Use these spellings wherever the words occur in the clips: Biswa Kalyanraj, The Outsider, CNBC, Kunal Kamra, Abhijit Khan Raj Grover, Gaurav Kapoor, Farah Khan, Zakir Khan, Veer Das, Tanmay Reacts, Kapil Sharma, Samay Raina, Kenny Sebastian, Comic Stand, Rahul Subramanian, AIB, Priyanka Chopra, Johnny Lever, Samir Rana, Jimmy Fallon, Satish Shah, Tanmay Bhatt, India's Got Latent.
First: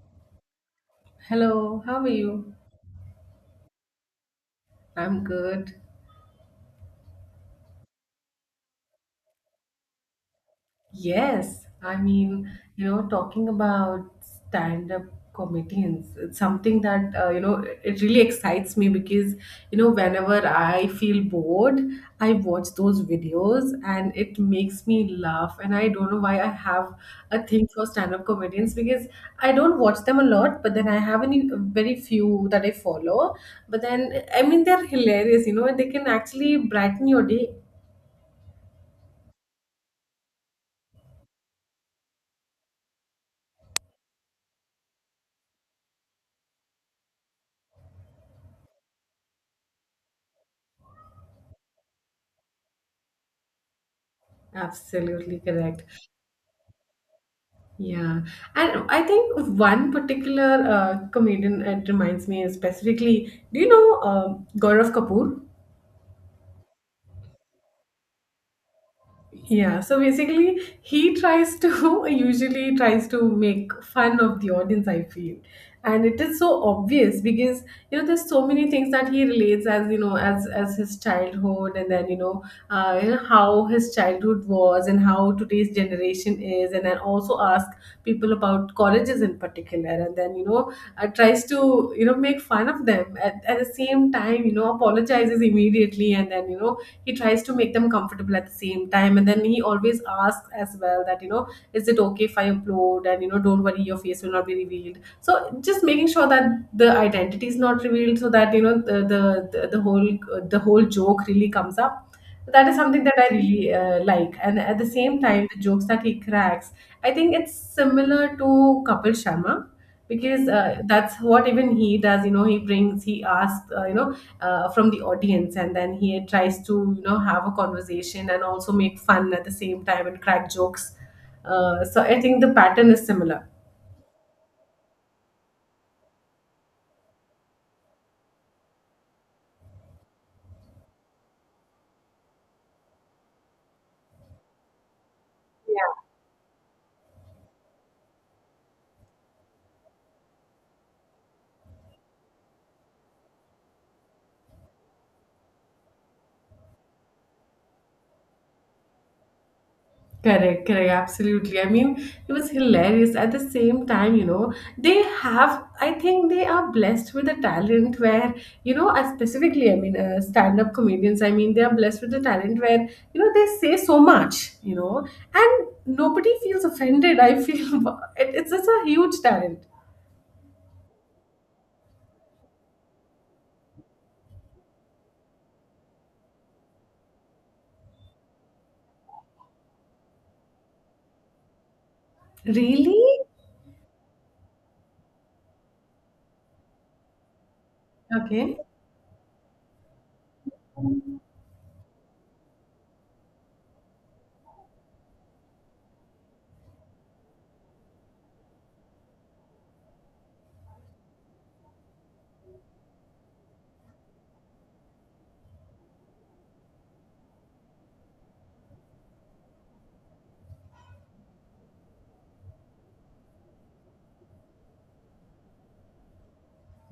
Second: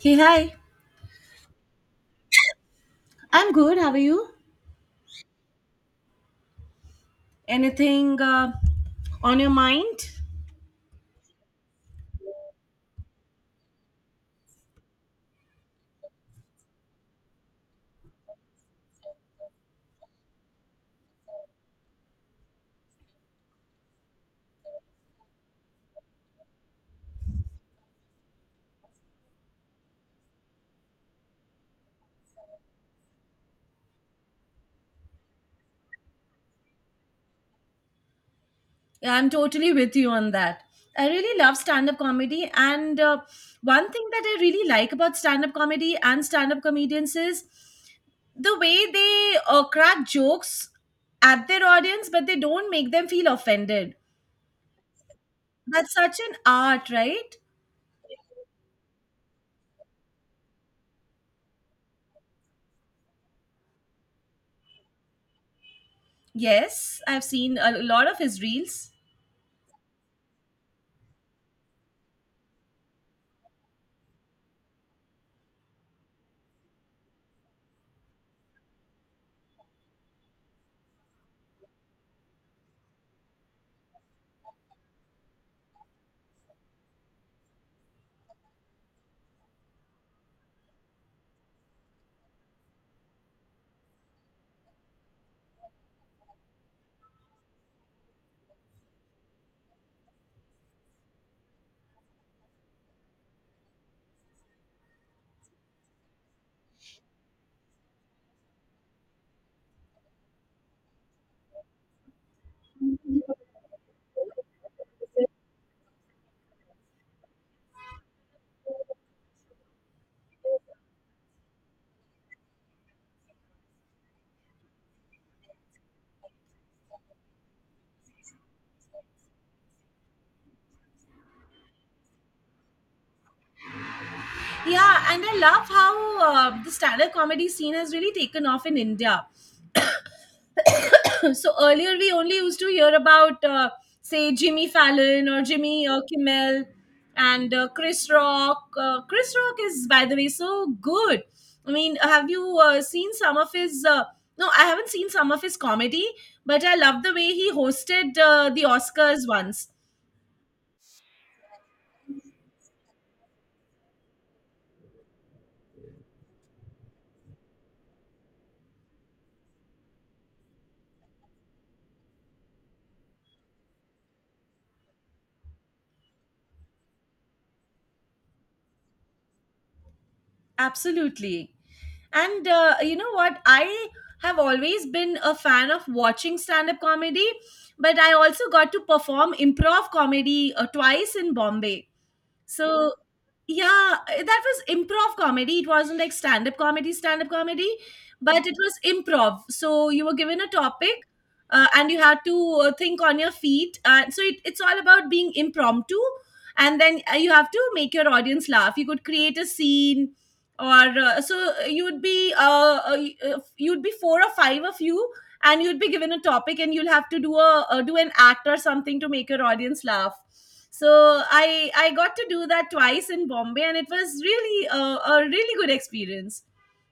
Hey, hi. Hello, how are you? I'm good. How are you? I'm good. Anything on your mind? Yes, I mean, talking about stand-up comedians, it's something that, it really excites me because, whenever I feel bored, I watch those videos and it makes me laugh. And I don't know why I have a thing for stand-up comedians because I don't watch them a lot, but then I have any very few that I follow. But then, I mean, they're hilarious, and they can actually brighten your day. Yeah, I'm totally with you on that. I really love stand up comedy. And one thing that I really like about stand up comedy and stand up comedians is the way they crack jokes at their audience, but they don't make them feel offended. Absolutely correct. That's such an art, right? Yeah. And I think one particular comedian it reminds me is specifically, do you know Gaurav Kapoor? Yes, I've seen a lot of his reels. Yeah, so basically, he tries to usually tries to make fun of the audience, I feel. And it is so obvious because there's so many things that he relates as as his childhood, and then how his childhood was and how today's generation is, and then also ask people about colleges in particular, and then tries to make fun of them at the same time, apologizes immediately, and then he tries to make them comfortable at the same time, and then he always asks as well that is it okay if I upload, and don't worry, your face will not be revealed, so just making sure that the identity is not revealed, so that the, the whole the whole joke really comes up. That is something that I really like, and at the same time the jokes that he cracks, I think it's similar to Kapil Sharma, because that's what even he does. He asks from the audience, and then he tries to have a conversation and also make fun at the same time and crack jokes. So I think the pattern is similar. Yeah, and I love how the stand-up comedy scene has really taken off in India. So earlier, we only used to hear about, say, Jimmy Fallon or Jimmy Yeah. Kimmel and Chris Rock. Chris Rock is, by the way, so good. I mean, have you seen some of his? No, I haven't seen some of his comedy, but I love the way he hosted the Oscars once. Correct, correct, absolutely. I mean, it was hilarious. At the same time, they have, I think they are blessed with a talent where, I specifically, I mean, stand up comedians, I mean, they are blessed with a talent where, they say so much, and nobody feels offended. I feel it's just a huge talent. Absolutely. And you know what? I have always been a fan of watching stand up comedy, but I also got to perform improv comedy twice in Bombay. So Really? yeah, that was improv comedy. It wasn't like stand up comedy, but it Okay. was improv. So you were given a topic. And you had to think on your feet. So it's all about being impromptu. And then you have to make your audience laugh. You could create a scene, or so uh, you would be four or five of you, and you'll be given a topic and you'll have to do a do an act or something to make your audience laugh. So I got to do that twice in Bombay, and it was really a really good experience.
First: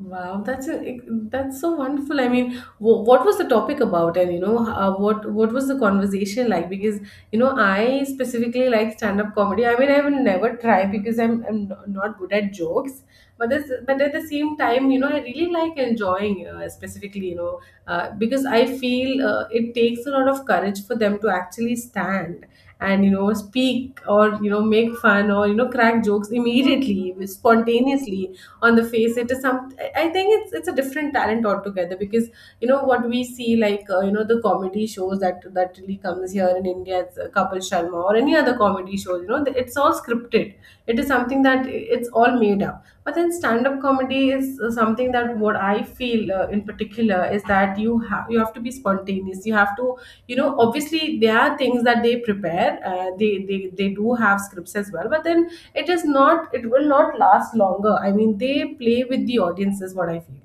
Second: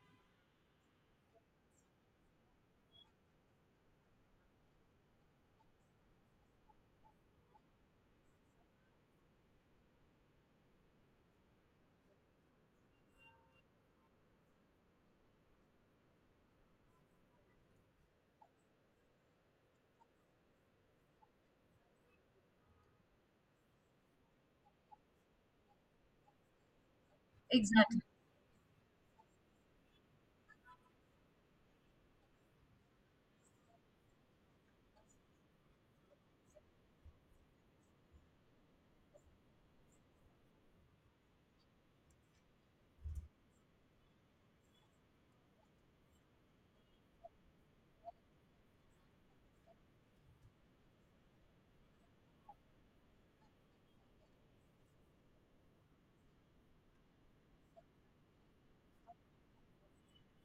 Wow, that's a, that's so wonderful. I mean, what was the topic about, and what was the conversation like? Because I specifically like stand up comedy. I mean, I will never try because I'm not good at jokes. But this, but at the same time, I really like enjoying, specifically, because I feel it takes a lot of courage for them to actually stand and speak or make fun or crack jokes immediately, Exactly. spontaneously, on the face. It is some I think it's a different talent altogether, because what we see, like, the comedy shows that really comes here in India, it's Kapil Sharma or any other comedy shows, it's all scripted. It is something that it's all made up. But then stand-up comedy is something that, what I feel in particular, is that you have to be spontaneous. You have to, obviously, there are things that they prepare. They do have scripts as well, but then it will not last longer. I mean, they play with the audience is what I feel.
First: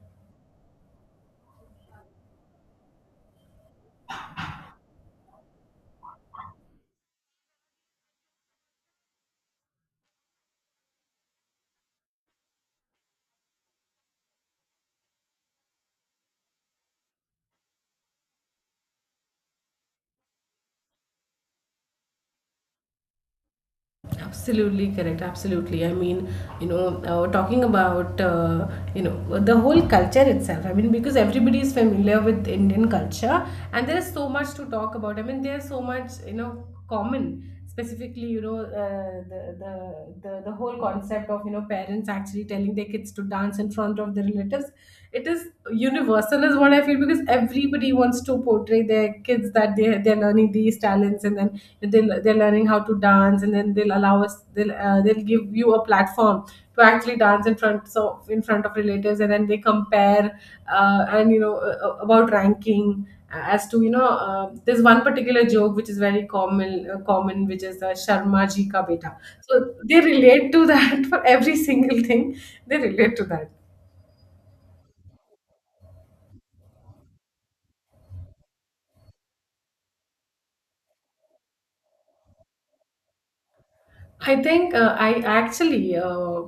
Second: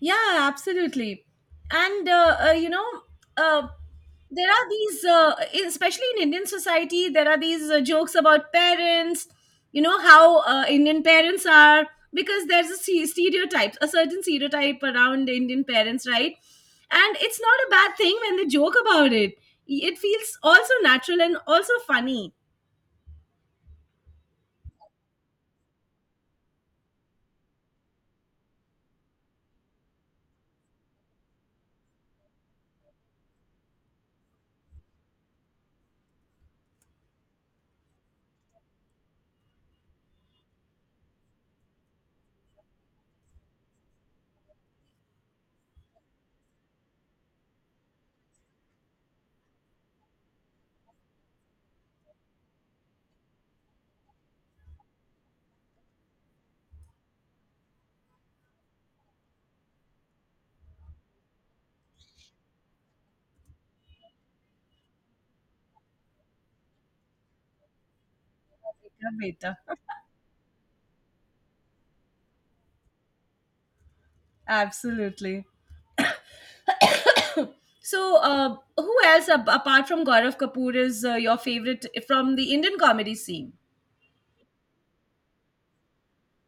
Yeah, absolutely. And uh, uh, you know, uh, there are these, especially in Indian society, there are these jokes about parents. You know how Indian parents are, because there's a stereotype, a certain stereotype around Indian parents, right? And it's not a bad thing when they joke about it. It feels also natural and also funny. Absolutely correct. Absolutely. I mean, talking about the whole culture itself. I mean, because everybody is familiar with Indian culture, and there is so much to talk about. I mean, there's so much common. Specifically, the whole concept of parents actually telling their kids to dance in front of their relatives, it is universal, is what I feel, because everybody wants to portray by their kids that they're learning these talents, and then they're learning how to dance, and then they'll allow us they'll give you a platform to actually dance in front of relatives, and then they compare, and about ranking, as to there's one particular joke which is very common, which is Sharma ji ka Yeah, beta. beta. So they relate to that for every single thing, they relate to that. Absolutely. So, who else apart from Gaurav Kapoor is your favorite from the Indian comedy scene? I think I actually uh,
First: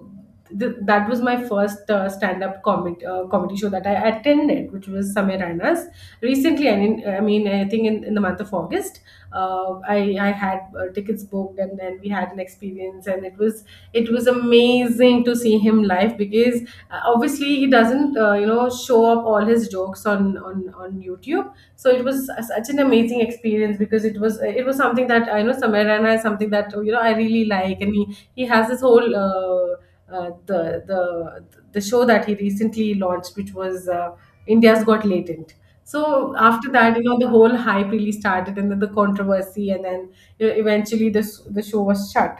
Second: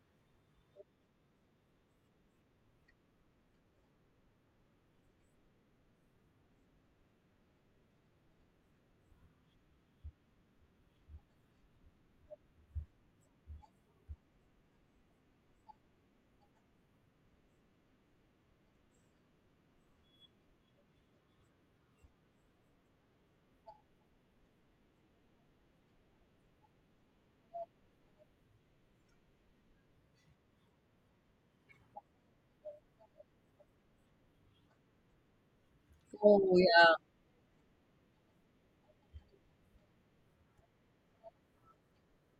th- that was my first stand-up comedy show that I attended, which was Samirana's. Recently, I mean, I think in the month of August, I had tickets booked, and then we had an experience, and it was amazing to see him live, because obviously he doesn't show up all his jokes on on YouTube. So it was such an amazing experience, because it was something that I know. Samir Rana is something that I really like, and he has this whole the show that he recently launched, which was India's Got Latent. So Oh after yeah, that, the whole hype really started, and then the controversy, and then eventually this the show was shut.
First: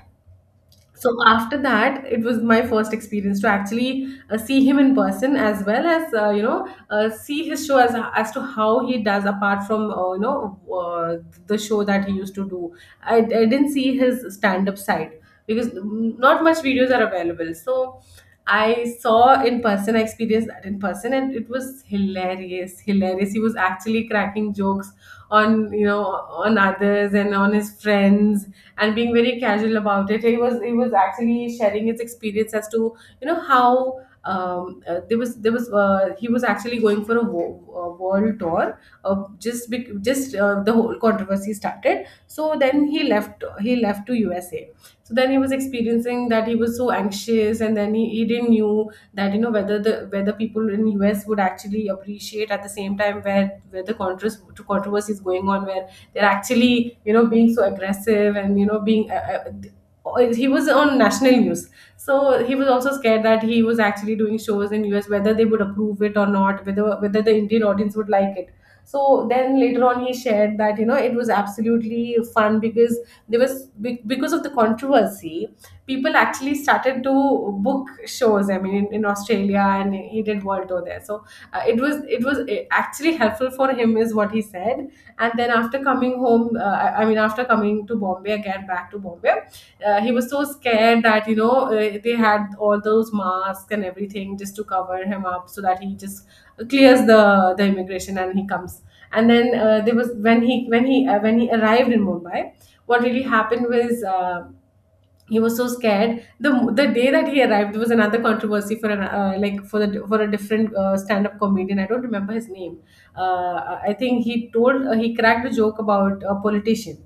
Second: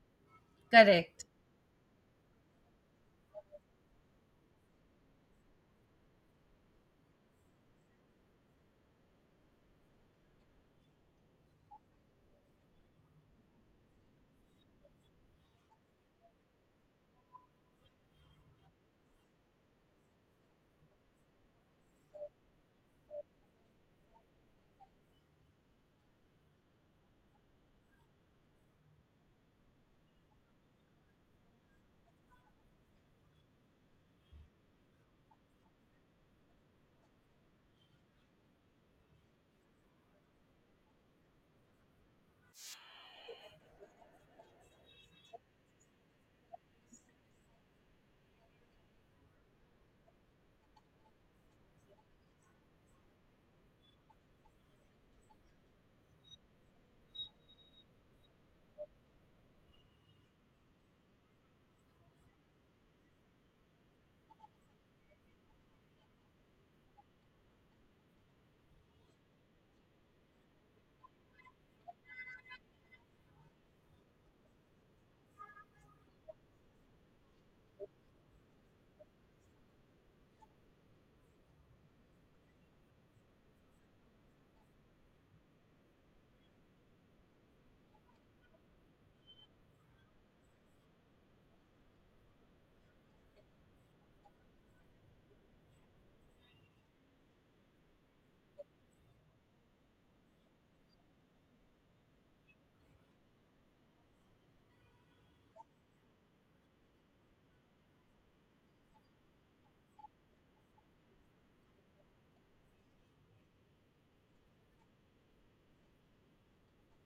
So correct. after that, it was my first experience to actually see him in person, as well as see his show as to how he does, apart from the show that he used to do. I didn't see his stand up side because, not much videos are available. So I saw in person, I experienced that in person, and it was hilarious, hilarious. He was actually cracking jokes on on others and on his friends, and being very casual about it. He was actually sharing his experience as to how, there was he was actually going for a world tour. Just the whole controversy started. So then he left to USA. So then he was experiencing that he was so anxious, and then he didn't knew that whether people in US would actually appreciate, at the same time where the controversy is going on, where they're actually being so aggressive, and you know being he was on national news. So he was also scared that he was actually doing shows in US, whether they would approve it or not, whether the Indian audience would like it. So then later on he shared that it was absolutely fun, because because of the controversy, people actually started to book shows. I mean, in Australia, and he did world tour there. So it was, actually helpful for him is what he said. And then after coming home, I mean, after coming to Bombay, again back to Bombay, he was so scared that, they had all those masks and everything, just to cover him up so that he just clears the immigration and he comes. And then, there was when he when he when he arrived in Mumbai, what really happened was, he was so scared. The day that he arrived was another controversy, for an like, for a different stand up comedian. I don't remember his name. I think he told, he cracked a joke about a politician.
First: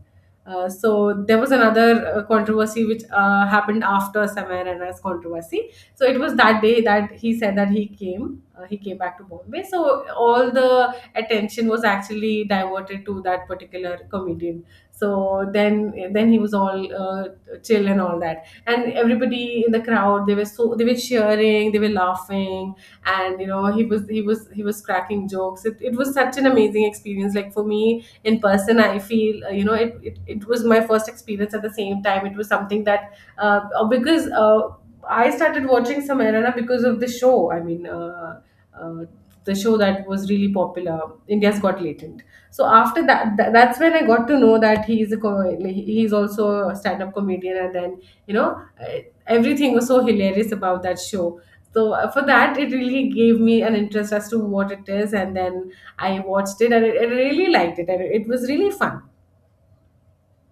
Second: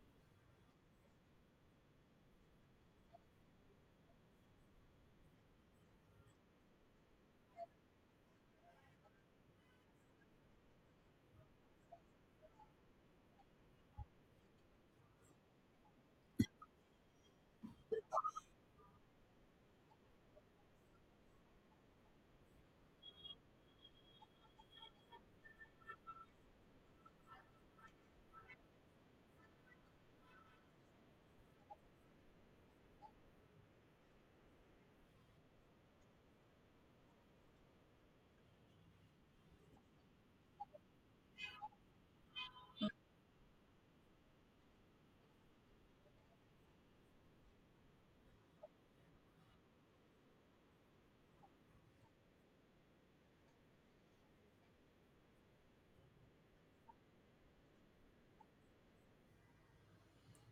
So there was another controversy which happened after Samir Rana's controversy. So it was that day that he said that he came, he came, back to Bombay. So all the attention was actually diverted to that particular comedian. So then he was all chill and all that, and everybody in the crowd, they were, so they were cheering, they were laughing. And you know, he was cracking jokes. It was such an amazing experience. Like for me in person, I feel, you know, it was my first experience. At the same time, it was something that because I started watching Samarana because of the show, I mean, uh, the show that was really popular, India's Got Latent. So after that, that's when I got to know that he's also a stand-up comedian. And then, you know, everything was so hilarious about that show. So for that, it really gave me an interest as to what it is. And then I watched it, and I really liked it, and it was really fun.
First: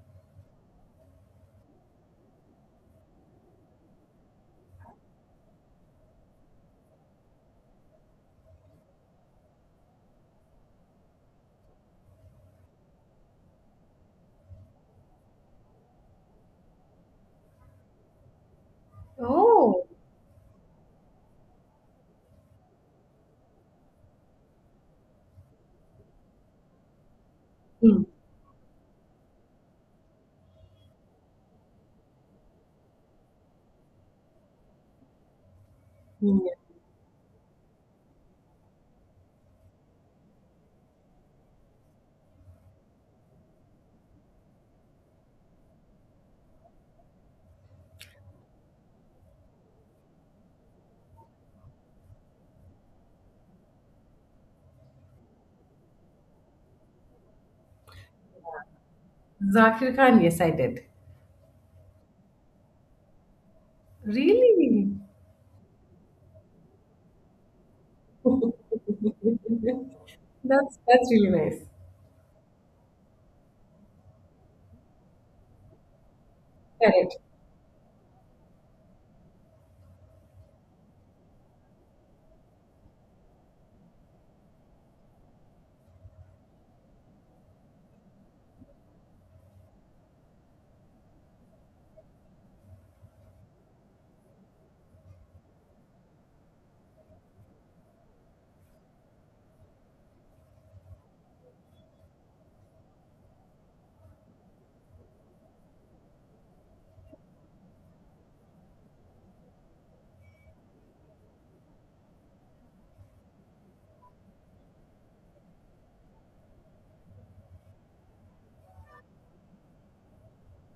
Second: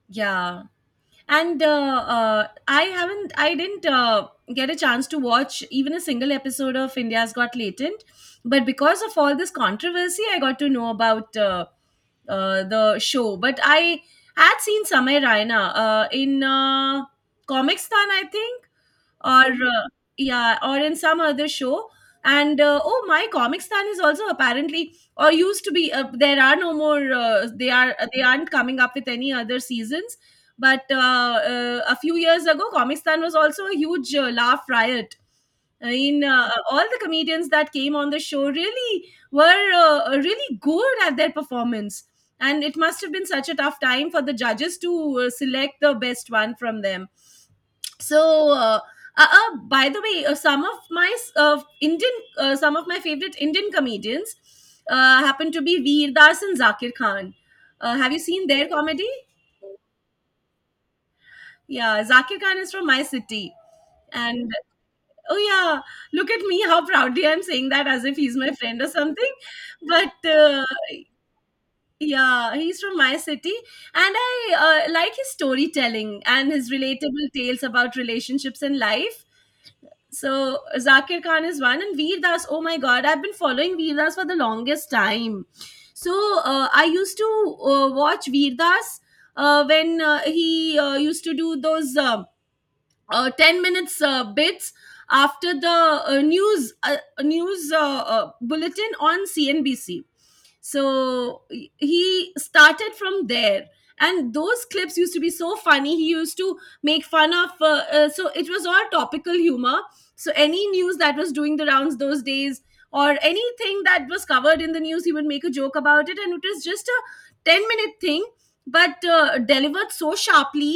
Yeah, and I haven't I didn't get a chance to watch even a single episode of India's Got Latent, but because of all this controversy I got to know about the show. But I had seen Samay Raina in Comics Stan, I think, or uh, Oh. yeah, or in some other show. And oh, my Comic Stand is also apparently or used to be there are no more, they are Hmm. they aren't coming up with any other seasons, but a few years ago Comic Stand was also a huge laugh riot. I mean, Hmm. All the comedians that came on the show really were really good at their performance, and it must have been such a tough time for the judges to select the best one from them. So by the way, some of my Indian, some of my favorite Indian comedians happen to be Veer Das and Zakir Khan. Have you seen their comedy? Zakir Khan, yes I did. Yeah, Zakir Khan is from my city. And Really? oh yeah, look at me how proudly I'm saying that as if he's my friend or something. But That's really nice. yeah, he's from my city. And I like his storytelling and his Correct. relatable tales about relationships and life. So Zakir Khan is one, and Veer Das. Oh my God, I've been following Veer Das for the longest time. So I used to watch Veer Das when he used to do those 10 minutes bits after the news news bulletin on CNBC. So he started from there, and those clips used to be so funny. He used to make fun of so it was all topical humor. So any news that was doing the rounds those days, or anything that was covered in the news, he would make a joke about it, and it was just a 10-minute thing, but delivered so sharply.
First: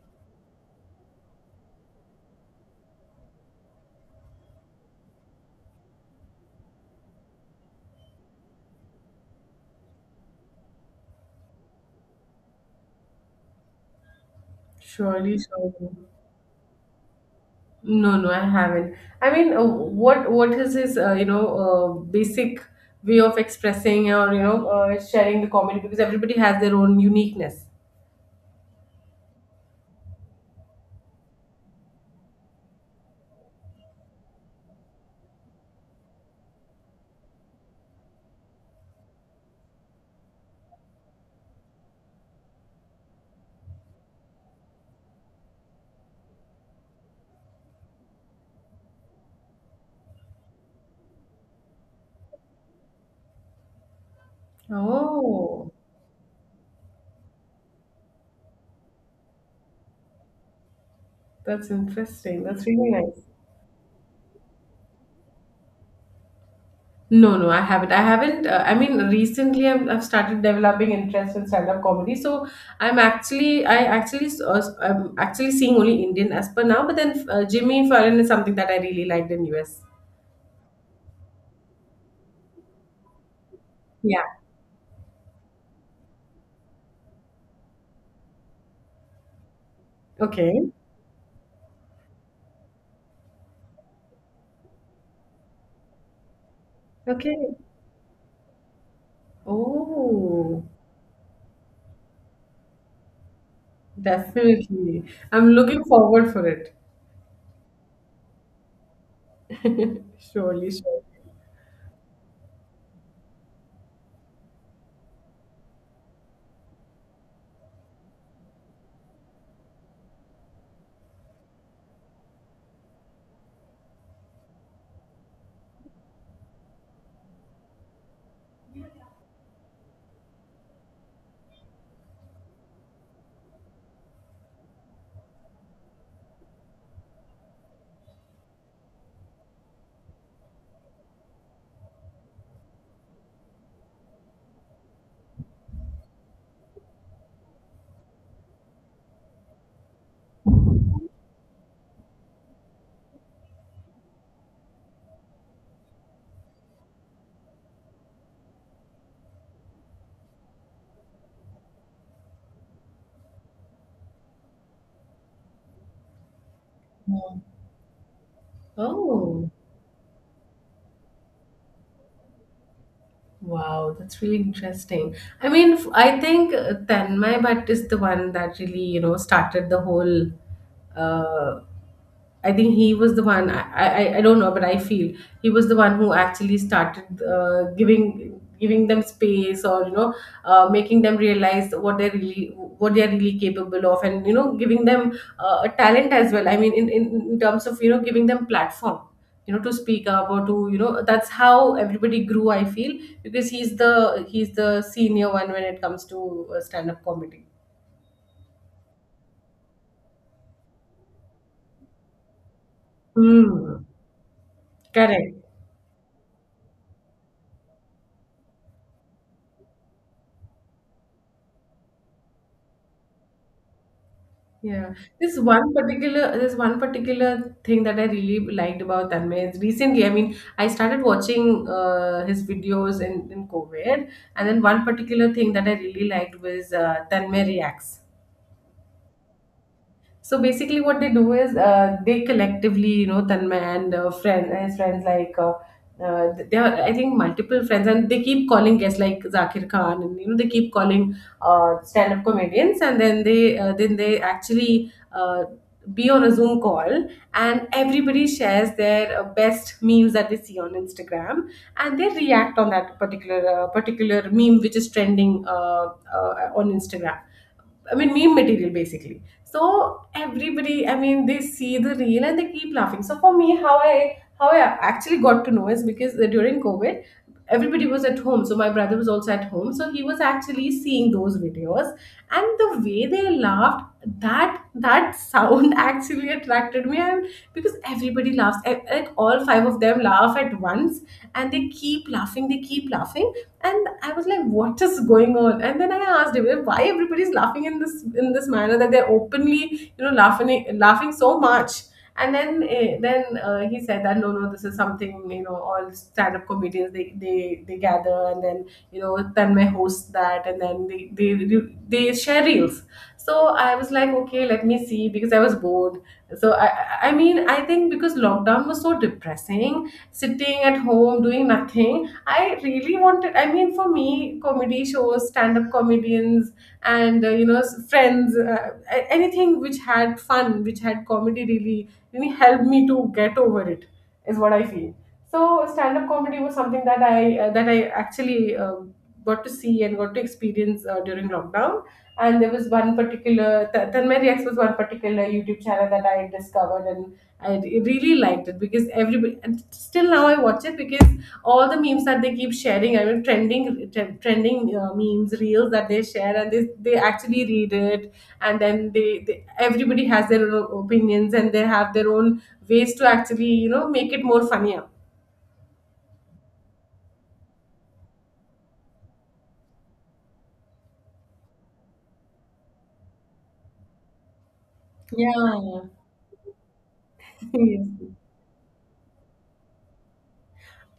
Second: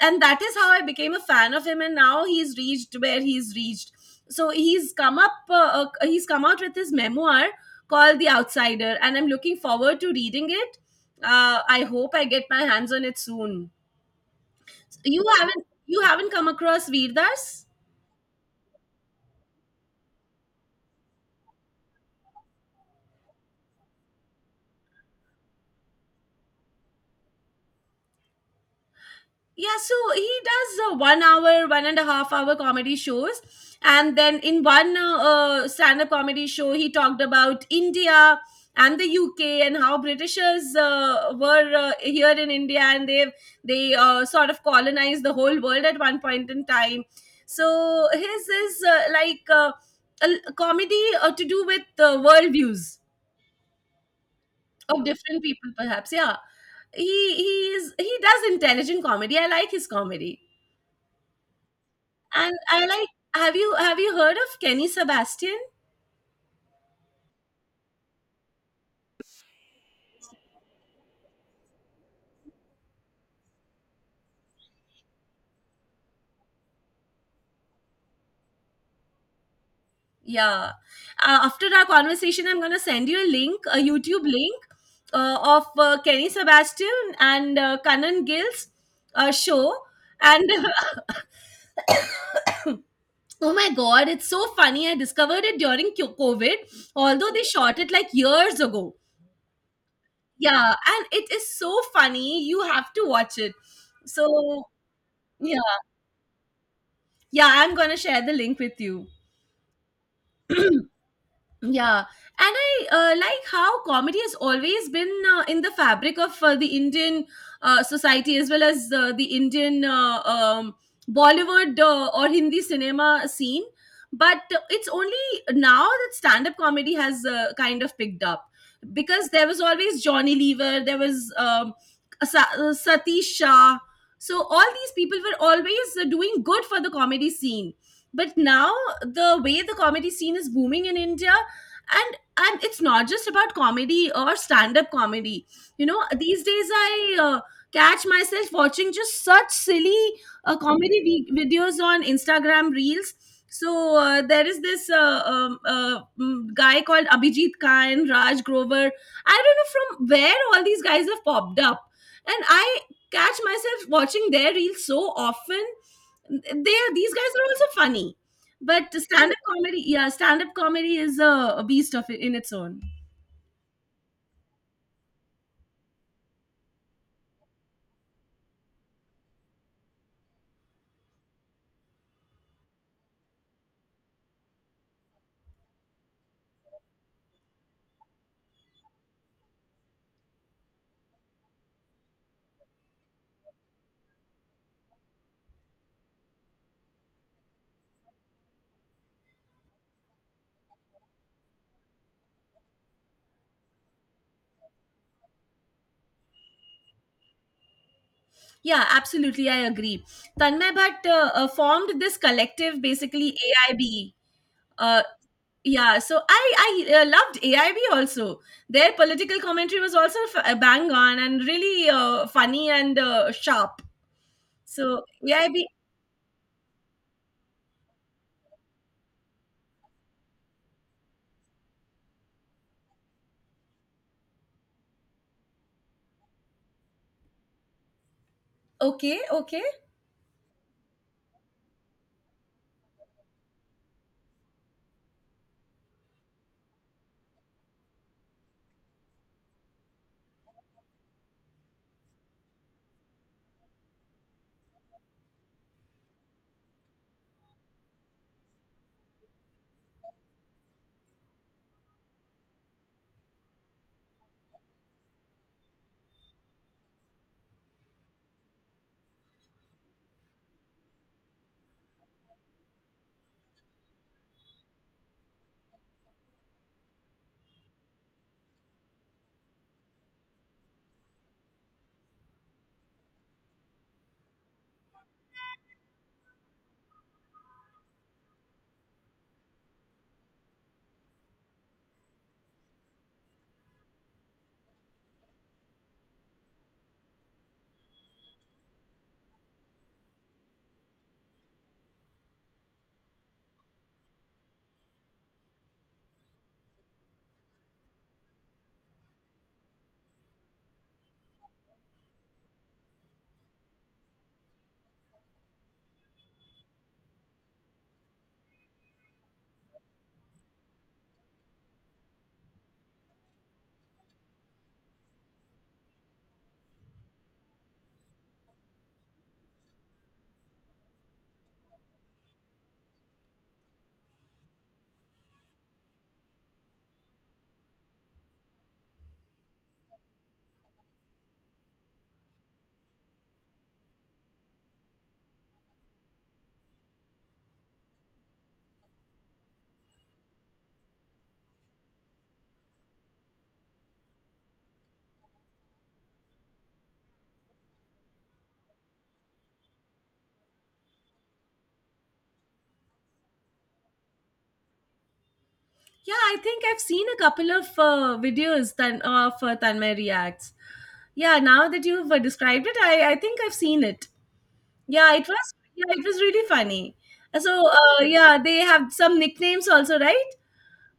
And that is how I became a fan of him, and now he's reached where he's reached. So he's come out with his memoir called The Outsider, and I'm looking forward to reading it. I hope I get my hands on it soon. You Surely, haven't surely. Come across Veerdas? No, no, I haven't. I mean, what is his, you know, basic way of expressing, or you know, sharing the comedy, because everybody has their own uniqueness. Yeah, so he does 1 hour, 1.5 hour comedy shows. And then in one stand up comedy show, he talked about India and the UK and how Britishers were here in India, and they sort of colonized the whole world at one point in time. So his is like a comedy to do with worldviews of different people, Oh, perhaps. Yeah, he is he does intelligent comedy. I like his comedy. that's interesting. And That's I really like, nice. have you heard of Kenny Sebastian? No, no, I haven't. I haven't. I mean, recently I've started developing interest in stand-up comedy. So I actually, I'm actually seeing only Indian as per now. But then Jimmy Fallon is something that I really liked in US. Yeah. After our conversation, I'm gonna send you a link, a YouTube Yeah. link, of Kenny Sebastian and Kanan Gill's show. And Okay. oh my god, it's so funny. I discovered it during COVID, although they Okay. shot it like years ago. Oh. Yeah, and it is so funny. You have to watch it. So Definitely. I'm yeah, looking forward for it. yeah, I'm gonna share the link with you. Surely, surely. Yeah, and I like how comedy has always been in the fabric of the Indian society, as well as the Indian Bollywood or Hindi cinema scene. But it's only now that stand up comedy has kind of picked up, because there was always Johnny Lever, there was Satish Shah. So all these people were always doing good for the comedy scene. But now, the way the comedy scene is booming in India, and it's not just about comedy or stand up comedy. You know, these days I uh, catch myself watching just such silly comedy videos on Instagram reels. So there is this guy called Abhijit Khan Raj Grover. I don't know from where all these guys have popped up, and I catch myself watching their reels so often. They are These guys Hmm. are also funny. But stand-up Oh comedy, yeah, stand-up comedy is a beast of it in its own. wow, that's really interesting. I mean, I think Tanmay Bhatt is the one that really, you know, started the whole, uh, I think he was the one. I don't know, but I feel he was the one who actually started giving them space, or you know, making them realize what they're really, what they're really capable of. And you know, giving them a talent as well. I mean, in in terms of, you know, giving them platform, you know, to speak up, or to, you know, that's how everybody grew, I feel. Because he's the senior one when it comes to stand up comedy. Yeah, absolutely, I agree. Tanmay Bhatt formed this collective, basically AIB. Mm. uh, Correct. yeah, so I loved AIB also. Their political commentary was also bang on and really funny and sharp. So Yeah, this AIB. one particular this one particular thing that I really liked about Tanmay is recently, I mean, I started watching his videos in COVID, and then one particular thing that I really liked was Tanmay Reacts. Okay, okay. So basically, what they do is, they collectively, you know, Tanmay and, friend, his friends, like they are, I think, multiple friends, and they keep calling guests like Zakir Khan, and you know, they keep calling stand-up comedians, and then they actually be on a Zoom call, and everybody shares their best memes that they see on Instagram, and they react on that particular, particular meme which is trending on Instagram. I mean, meme material basically. So everybody, I mean, they see the reel and they keep laughing. So for me, how I actually got to know is because during COVID, everybody was at home. So my brother was also at home. So he was actually seeing those videos, and the way they laughed, that sound actually attracted me. I, because everybody laughs. Like all five of them laugh at once, and they keep laughing, they keep laughing. And I was like, what is going on? And then I asked him, "Well, why everybody's laughing in this manner that they're openly, you know, laughing so much." And then he said that, no no, this is something, you know, all stand up comedians, they, they gather, and then you know, Tanmay hosts that, and then they share reels. So I was like, okay, let me see, because I was bored. So I I mean, I think because lockdown was so depressing, sitting at home doing nothing. I really wanted, I mean, for me, comedy shows, stand up comedians, and you know, friends, anything which had fun, which had comedy, really really helped me to get over it, is what I feel. So stand up comedy was something that I actually got to see, and got to experience during lockdown. And there was one particular, Tanmay Reacts was one particular YouTube channel that I discovered, and I really liked it, because everybody, and still now I watch it because all the memes that they keep sharing, I mean trending, trending memes, reels that they share, and they actually read it, and then they everybody has their own opinions, and they have their own ways to actually, you know, make it more funnier. Yeah, I think I've seen a couple of videos tan- of Tanmay Reacts. Yeah, now that you've described it, I think I've seen it. Yeah, it was. Yeah. Yeah, it was really funny. So, Yes. Yeah, they have some nicknames also, right?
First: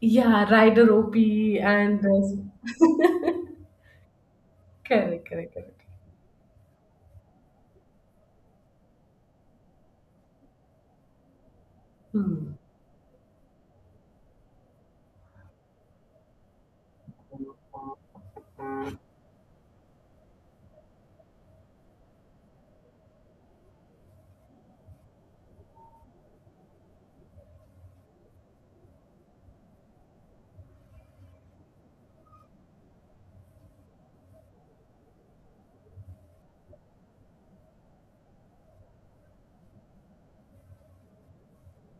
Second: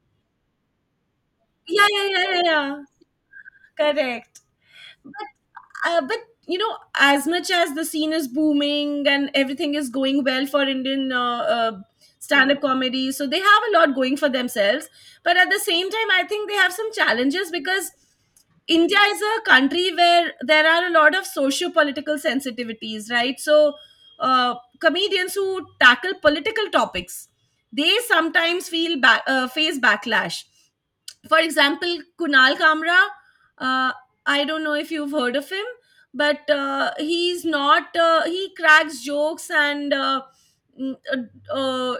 Yeah, Rider OP Yeah, and yeah, yeah, yeah, yeah. Correct. But, correct, correct, correct. uh, but you know, as much as the scene is booming and everything is going well for Indian Hmm. stand-up comedy, so they have a lot going for themselves. But at the same time, I think they have some challenges, because India is a country where there are a lot of socio-political sensitivities, right? So comedians who tackle political topics, they sometimes feel face backlash. For example, Kunal Kamra. uh, I don't know if you've heard of him, but he's not he cracks jokes and mm, uh, uh,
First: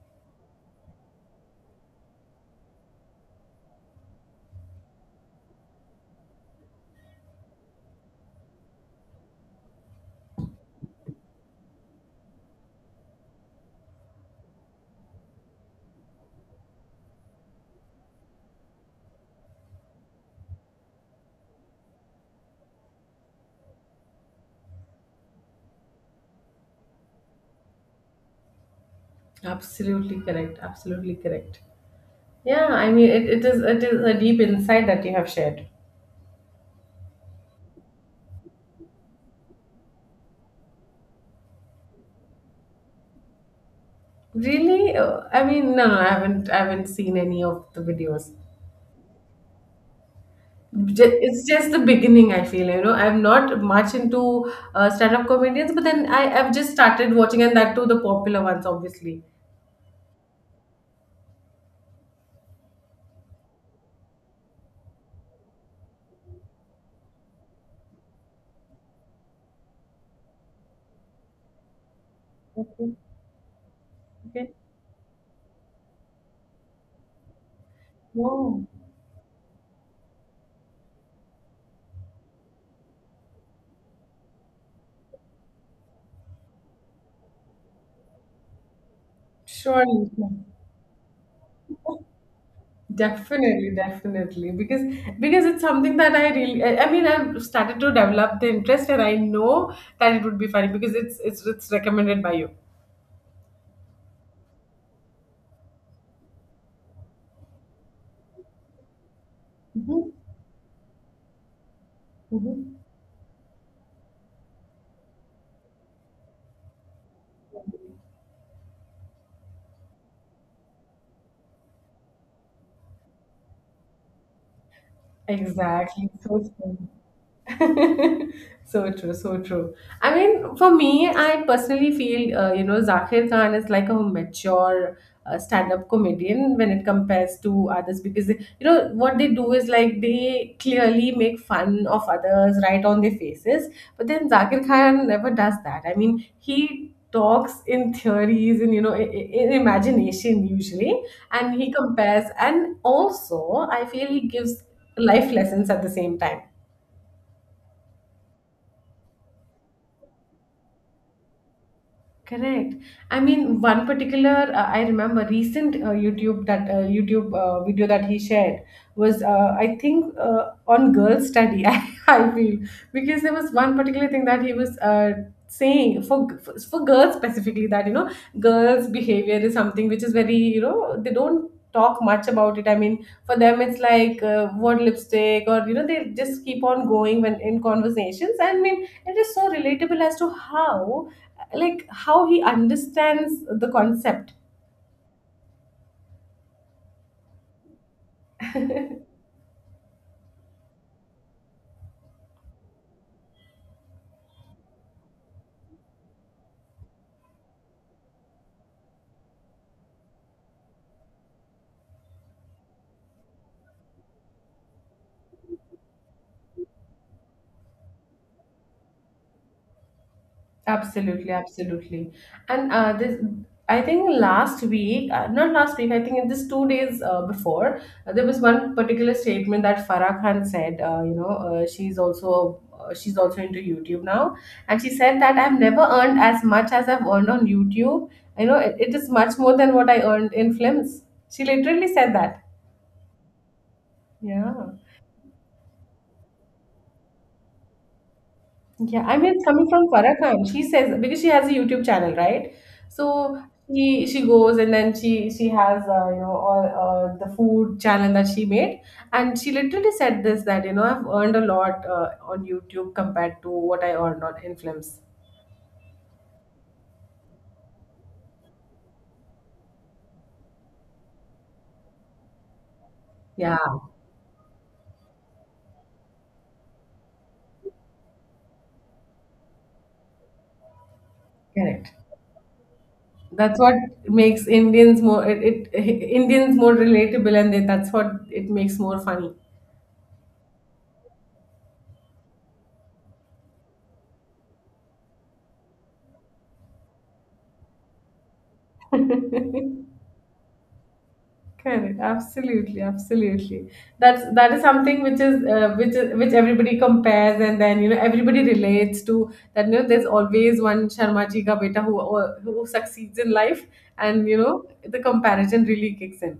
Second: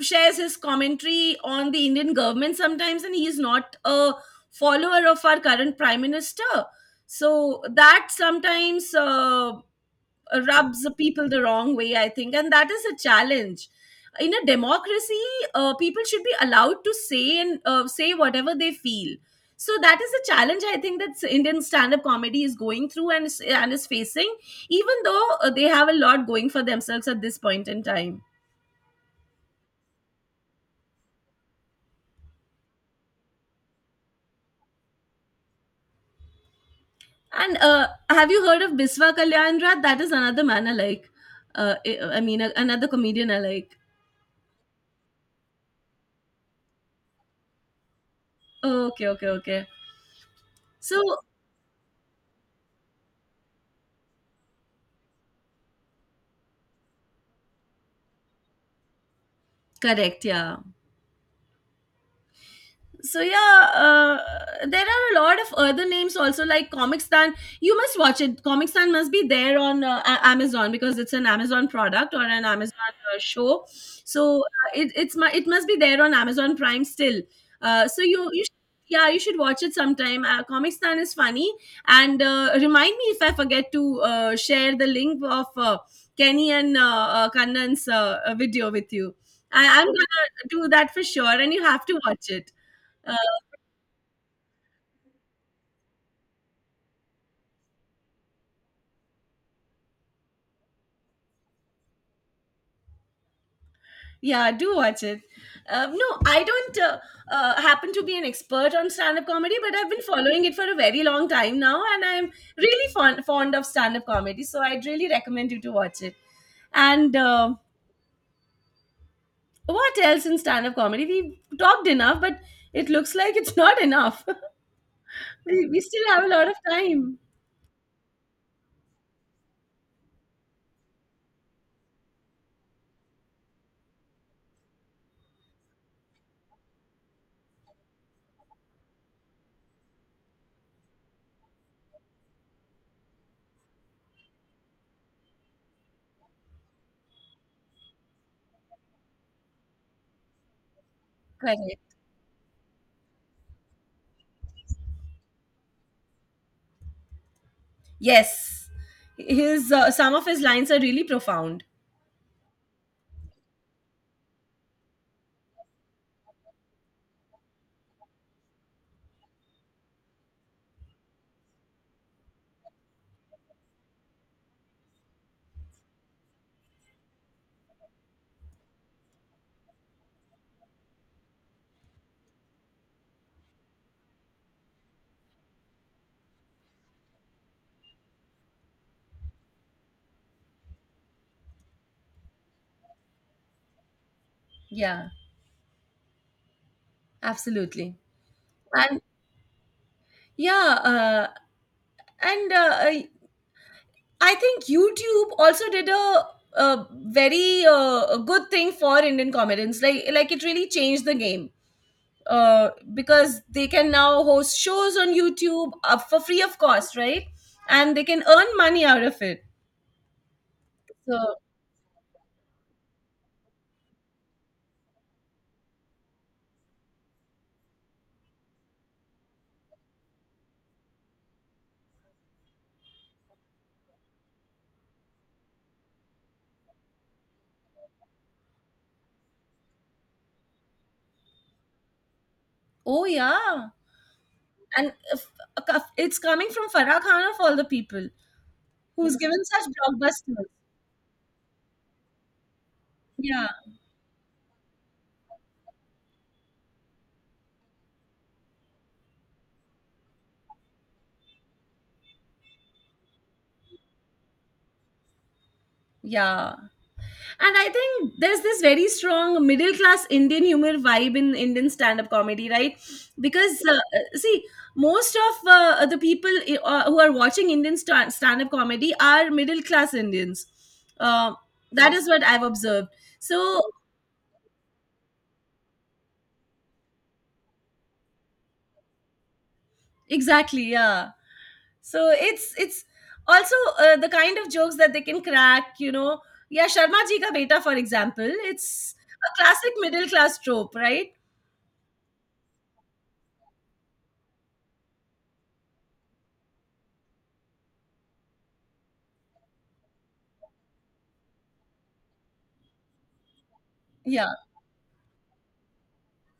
shares his commentary on the Indian government sometimes, and he's not a follower of our current prime minister. So that sometimes rubs people the wrong way, I think, and that is a challenge. In a democracy, people should be allowed to say and say whatever they feel. So that is a challenge, I think, that Indian stand-up comedy is going through and and is facing, even though they have a lot going for themselves at this point in time. Absolutely correct. Absolutely correct. Yeah, I mean, it is a deep insight that you have shared. And have you heard of Biswa Kalyanraj? That is another man I like. I mean, another comedian I like. Really? I mean, no, no, I haven't seen any of the videos. Okay, okay, okay. So It's just the beginning. I feel, you know, I'm not much into stand-up comedians, but then I've just started watching, and that too the popular ones, obviously. correct, yeah. so yeah uh, there are a lot of other names also, like Comic Stand. You must watch it. Comic Stand must be there on Amazon because it's an Amazon product or an Amazon Okay. Show. So Okay. It, it's my it must be there on Amazon Prime still. So you should, Oh, yeah, you should watch it sometime. Comic Stand is funny. And remind me if I forget to share the link of Kenny and Kannan's video with you. I'm surely. gonna do that for sure, and you have to watch it. uh, Definitely, definitely, because it's something that I really, I mean, I've started to develop the interest, and I know that it would be funny because it's recommended by you. yeah, do watch it. No, I don't happen to be an expert on stand up comedy, but I've been Mm-hmm. following it for a very long time now, and I'm Mm-hmm. really fond of stand up comedy. So I'd really recommend you to watch it. And what else in stand up comedy? We talked enough, but it looks like it's not enough. We still Exactly. have a So lot of true. time. So true, so true. I mean, for me, I personally feel, you know, Zakir Khan is like a mature stand-up comedian when it compares to others, because, you know, what they do is like they clearly make fun of others right on their faces. But then Zakir Khan never does that. I mean, he talks in theories and, you know, in imagination usually, and he Correct. compares. And also, I feel he gives life lessons at the same time. Yes. His some of his lines are really profound. Correct. I mean, one particular, I remember recent YouTube, that YouTube video that he shared was, I think on girls study. I feel because there was one particular thing that he was saying for, for girls specifically that, you know, girls' behavior is something which is very, you know, they don't talk much about it. I mean, for them it's like, word lipstick, or you know, they just keep on going when in conversations. I mean, it is so relatable as to how, like how he understands the concept. Yeah, absolutely. And yeah, and I think YouTube also did a very good thing for Indian comedians. Like it really changed the game because they can now host shows on YouTube for free of cost, right? And they can earn money out of it. So Absolutely, absolutely. And this, I think last week, not last week, I think in this 2 days before, there was one particular statement that Farah Khan said, you know, she's also into YouTube now, and she said that I've never earned as much as I've earned on YouTube. You know, it is much more than what I earned in films. She literally said that. oh yeah, Yeah. and if, it's coming from Farah Khan of all the people Yeah, who's I mean, given it's such coming from Farah Khan. blockbusters. She says because she has a YouTube channel, right? So Yeah. she goes, and then she has, you know, all the food channel that she made, and she literally said this that, you know, I've earned a lot on YouTube compared to what I earned on in films. Yeah. And I think there's this very strong middle class Indian humor vibe in Indian stand up comedy, right? Yeah, Because, see, most of the people who are watching Indian stand up comedy are middle class Indians. Uh, that correct. is what I've observed. That's So, what makes Indians more, it Indians more relatable, and they, that's what it makes more funny. exactly, yeah. So it's also the kind of jokes that they can crack, you know. Yeah, Sharma ji ka beta, for example, it's a classic middle class trope, right? Correct. Absolutely. Absolutely. That is something which is, which everybody compares, and then you know, everybody relates to that. You know, there's always one Sharma ji ka beta who succeeds in life, and Yeah. you know, the comparison really kicks in.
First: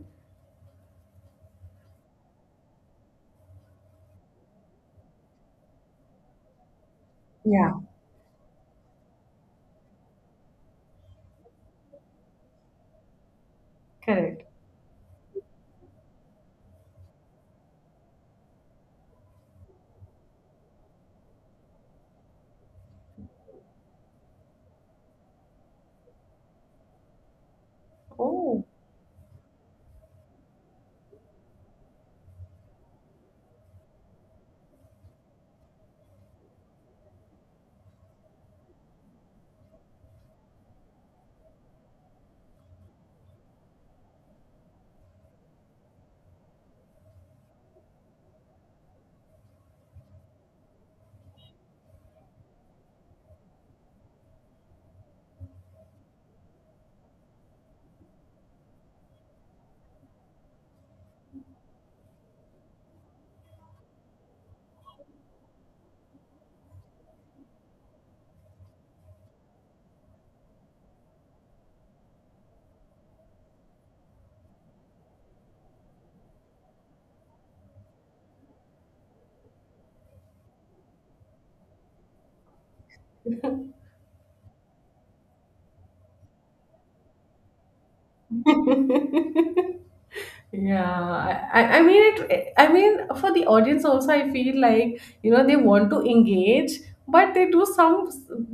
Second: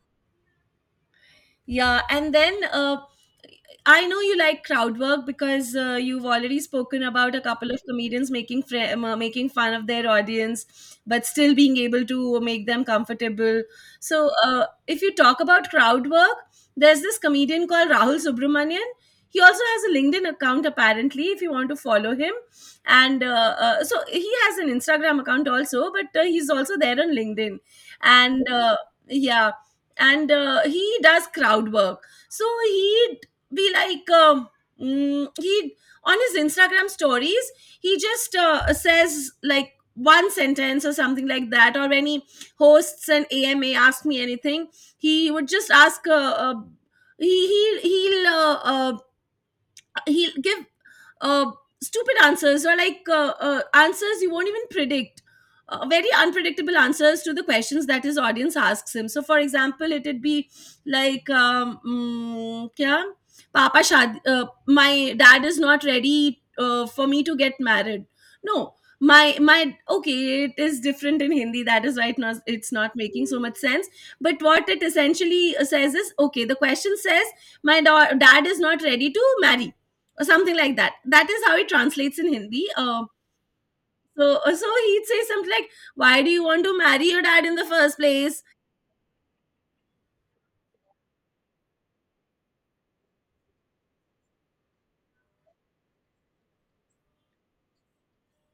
Yeah, and then I know you like crowd work because you've already spoken about a couple Yeah. of comedians making making fun of their audience, but still being able to make them comfortable. So, Correct. If you talk about crowd work, there's this comedian called Rahul Subramanian. He also has a LinkedIn account apparently. If you want to follow him, and so he has an Instagram account also, but he's also there on LinkedIn, and Oh. Yeah, and he does crowd work. So he be like mm, he, on his Instagram stories, he just says like one sentence or something like that. Or when he hosts an AMA, ask me anything, he would just ask he he he'll uh, uh, he'll give uh, stupid answers, or like answers you won't even predict, very unpredictable answers to the questions that his audience asks him. So for example, it'd be like, kya? Papa shadi, my dad is not ready for me to get married. No, my my, okay, it is different in Hindi, that is why it's not making so much sense. But what it essentially says is, okay, the question says my dad is not ready to marry, or something like that. That is how it translates in Hindi. So he'd say something like, "Why do you want to marry your dad in the first place?" Yeah, I mean it. I mean, for the audience also, I feel like, you know, they want to engage, but they do some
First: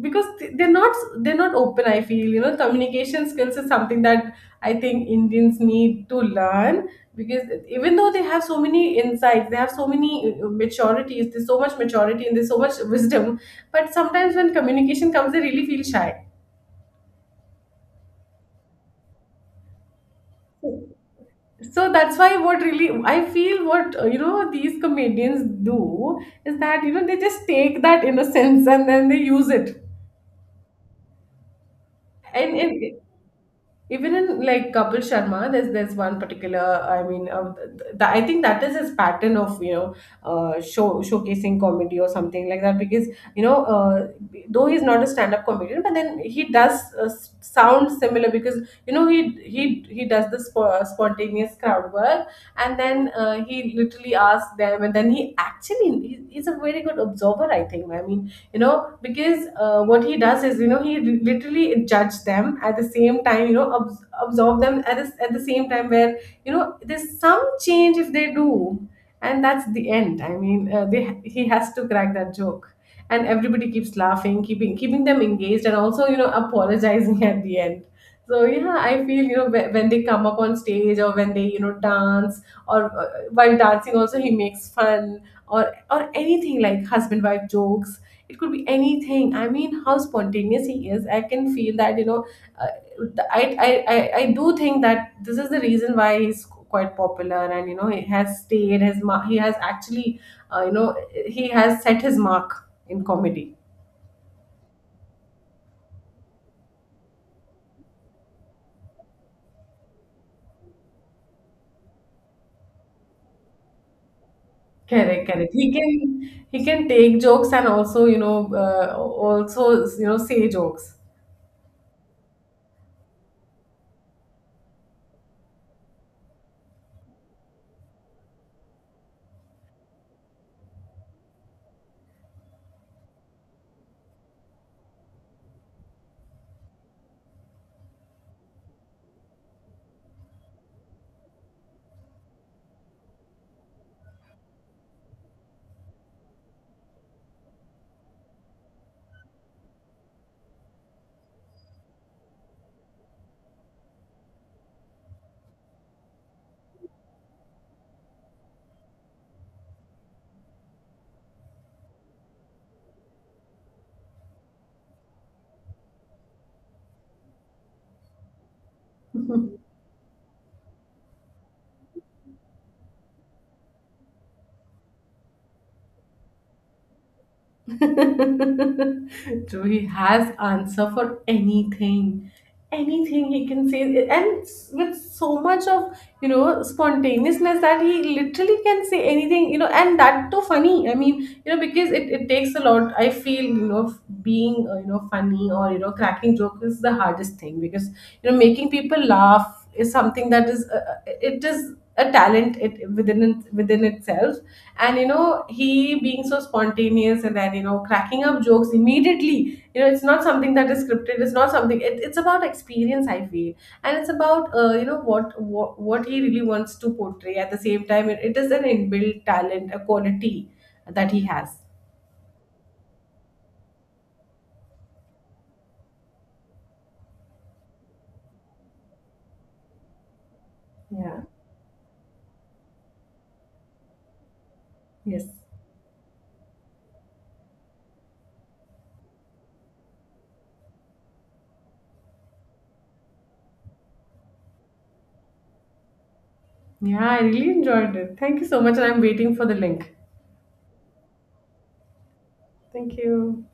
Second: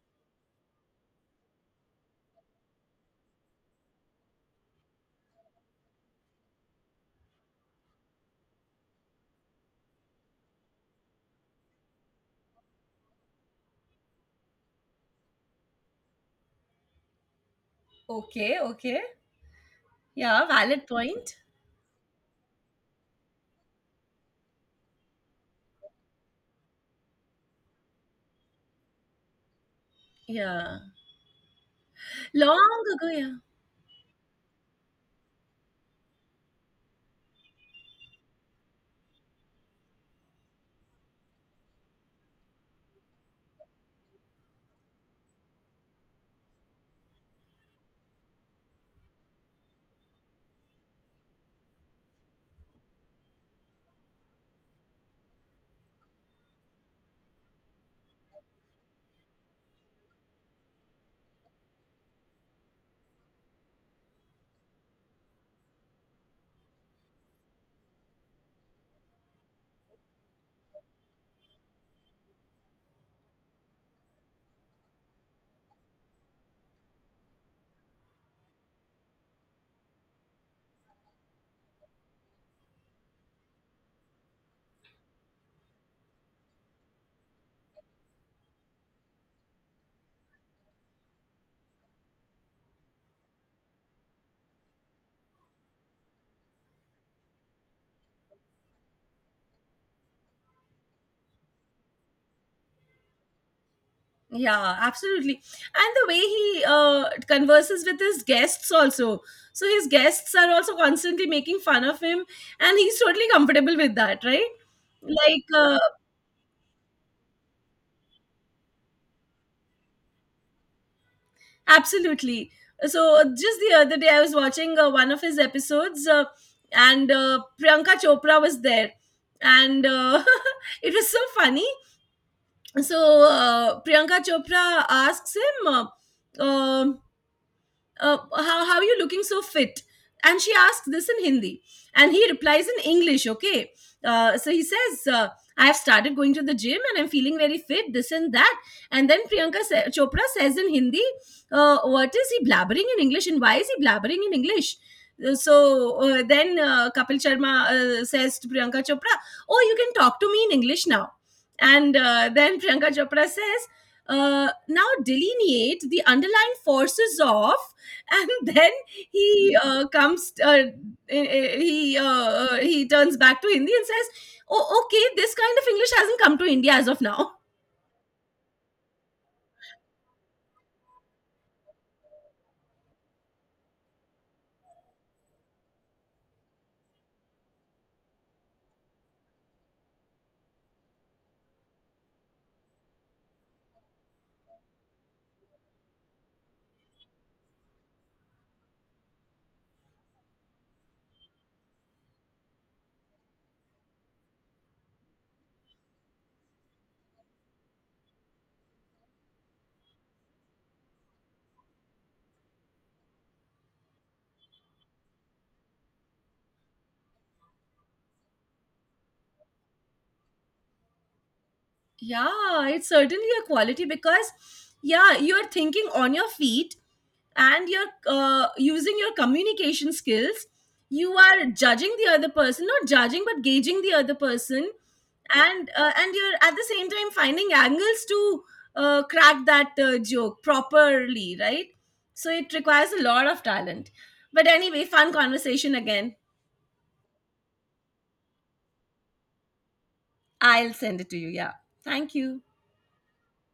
because they're not open. I feel, you know, communication skills is something that I think Indians need to learn, because even though they have so many insights, they have so many maturities. There's so much maturity and there's so much wisdom, but sometimes when communication comes, they really feel shy. Okay, okay, yeah, valid point. So that's why what really I feel, what, you know, these comedians do is that, you know, they just take that innocence and then they use it. Yeah, and, long and ago, yeah, even in like Kapil Sharma, there's one particular. I mean, I think that is his pattern of, you know, showcasing comedy or something like that. Because, you know, though he's not a stand-up comedian, but then he does sound similar, because, you know, he does the spontaneous crowd work, and then he literally asks them, and then he's a very good observer, I think. I mean, you know, because, what he does is, you know, he literally judges them at the same time, you know, absorb them at at the same time, where, you know, there's some change if they do, and that's the end. I mean, he has to crack that joke, and everybody keeps laughing, keeping them engaged, and also, you know, apologizing at the end. So yeah, I feel, you know, when they come up on stage, or when they, you know, dance, or while dancing also, he makes fun, or anything like husband wife jokes. It could be anything. I mean, how spontaneous he is, I can feel that, you know. Uh, I, I i i do think that this is the reason why he's quite popular, and you know, he has stayed his mark, he has actually, you know, he has set his mark in comedy. yeah, absolutely. And the way he converses with his guests also. So his guests are also constantly making fun of him, and he's totally comfortable with that, right? Correct, Like, correct. he can he can take jokes, and also, you know, also, you know, say jokes. absolutely. So just the other day, I was watching one of his episodes, and Priyanka Chopra was there, and it was so funny. So Priyanka Chopra asks him, uh, how are you looking so fit? And she asks this in Hindi. And he replies in English, okay? So he says, I've started going to the gym and I'm feeling very fit, this and that. And then Chopra says in Hindi, what is he blabbering in English and why is he blabbering in English? So then Kapil Sharma says to Priyanka Chopra, oh, you can talk to me in English now. And then Priyanka Chopra says, now delineate the underlying forces of, and then he he turns back to Hindi and says, oh okay, this kind of English hasn't come to India as of now. True, he has answer for anything, anything he can say, and with so much of, you know, spontaneousness, that he literally can say anything, you know, and that too funny. I mean, you know, because it takes a lot. I feel, you know, being, you know, funny or, you know, cracking joke is the hardest thing, because, you know, making people laugh is something that is, it is a talent it within within itself. And you know, he being so spontaneous, and then, you know, cracking up jokes immediately, you know, it's not something that is scripted, it's not something, it's about experience, I feel. And it's about, you know, what, what he really wants to portray at the same time. It is an inbuilt talent, a quality that he has. Yeah, it's certainly a quality because, yeah, you're thinking on your feet and you're using your communication skills. You Yeah, are judging the other person, not judging, but gauging the other person, yes, and you're at the same time finding angles to crack that joke properly, right? So it requires a lot of talent. But anyway, fun conversation again. yeah, I really enjoyed it. Thank you so much, and I'm waiting for the link. I'll send it to you. Yeah, thank you. Thank you.